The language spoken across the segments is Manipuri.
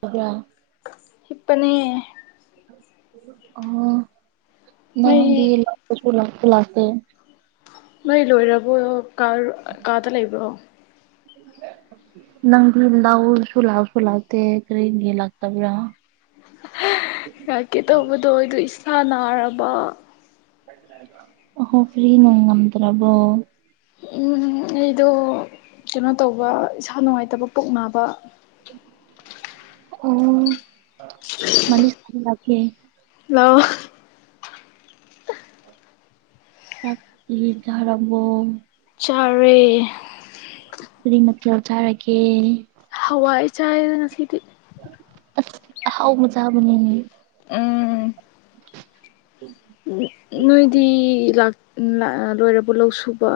ꯇꯕꯂꯥ ꯍꯤꯞꯄꯅꯦ ꯑꯥ ꯑꯥ ꯅꯣꯏ ꯅꯗꯤ ꯂꯥꯛꯄꯁꯨ ꯂꯥꯛꯇꯦ ꯅꯣꯏ ꯂꯣꯏꯔꯕꯣ ꯀꯥ ꯀꯥꯗ ꯂꯩꯕ꯭ꯔꯣ ꯅꯪꯗꯤ ꯂꯎꯁꯨ ꯂꯥꯛꯁꯨꯨ ꯂꯥꯛꯇꯦ ꯀꯔꯤ ꯂꯥꯛꯇꯥꯕ꯭ꯔ ꯍ ꯂꯥꯛꯀꯦ ꯇꯧꯕꯗꯣ ꯑꯩꯗꯣ ꯏꯁꯥ ꯅꯥꯔꯕ unaudible ꯑꯍꯣ ꯀꯔꯤꯅꯣ ꯉꯝꯗ꯭ꯔꯕꯣ ꯎꯝ ꯑꯩꯗꯣ ꯀꯩꯅꯣ ꯇꯧꯕ ꯏꯁꯥ ꯅꯨꯡꯉꯥꯏꯇꯕ ꯄꯨꯛ ꯅꯥꯕ ꯑꯣ ꯃꯥꯅꯤ ꯇꯩꯕ ꯂꯥꯛꯀꯦ ꯂꯥꯑꯣ ꯆꯥꯛꯇꯤ ꯆꯥꯔꯕꯣ ꯆꯔꯦ ꯀꯔꯤ ꯃꯇ ꯂꯧꯊꯥꯔꯒꯦ ꯍꯋꯥꯏ ꯆꯥꯏ ꯉꯁꯤꯗꯤ ꯑꯁ ꯑꯍꯥꯎ ꯃꯨꯖꯥꯃꯅꯤꯅꯤ ꯎꯝ ꯎ ꯅꯣꯏꯗꯤ ꯂꯥꯛ ꯂꯣꯏꯔꯕ ꯂꯧ ꯁꯨꯕ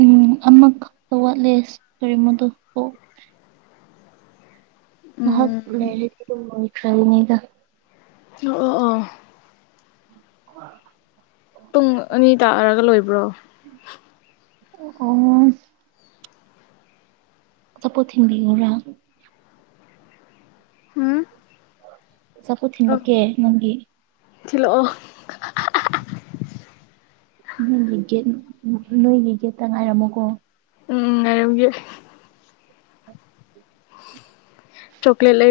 ꯎꯝ ꯑꯃꯈꯛꯇ ꯋꯥꯠꯂꯦ ꯀꯔꯤꯃꯣꯗꯣ ꯃ ꯎꯝ ꯏ꯭ꯔꯗꯅꯤꯒ ꯑꯣ ꯑꯣ ꯑꯣ ꯑ [unintelligible] ꯄꯨꯡ ꯑꯅꯤ ꯇꯥꯑꯔꯒ ꯂꯣꯏꯕ꯭ꯔꯣ ꯑꯣ ꯆꯄꯣ ꯊꯤꯡꯗꯤꯔꯥ ꯎꯝ ꯆꯄꯨ ꯊꯤꯟꯂꯀꯦ ꯅꯪꯒꯤ ꯊꯂꯣꯑꯣ ꯅꯣꯏꯒꯤ ꯒꯦꯠ ꯅꯣꯏꯒꯤ ꯒꯦꯠꯇ ꯉꯥꯏꯔꯝꯃꯨꯀꯣ ꯎꯝ ꯌꯦ ꯆꯣꯀꯂꯦꯠ ꯂꯩ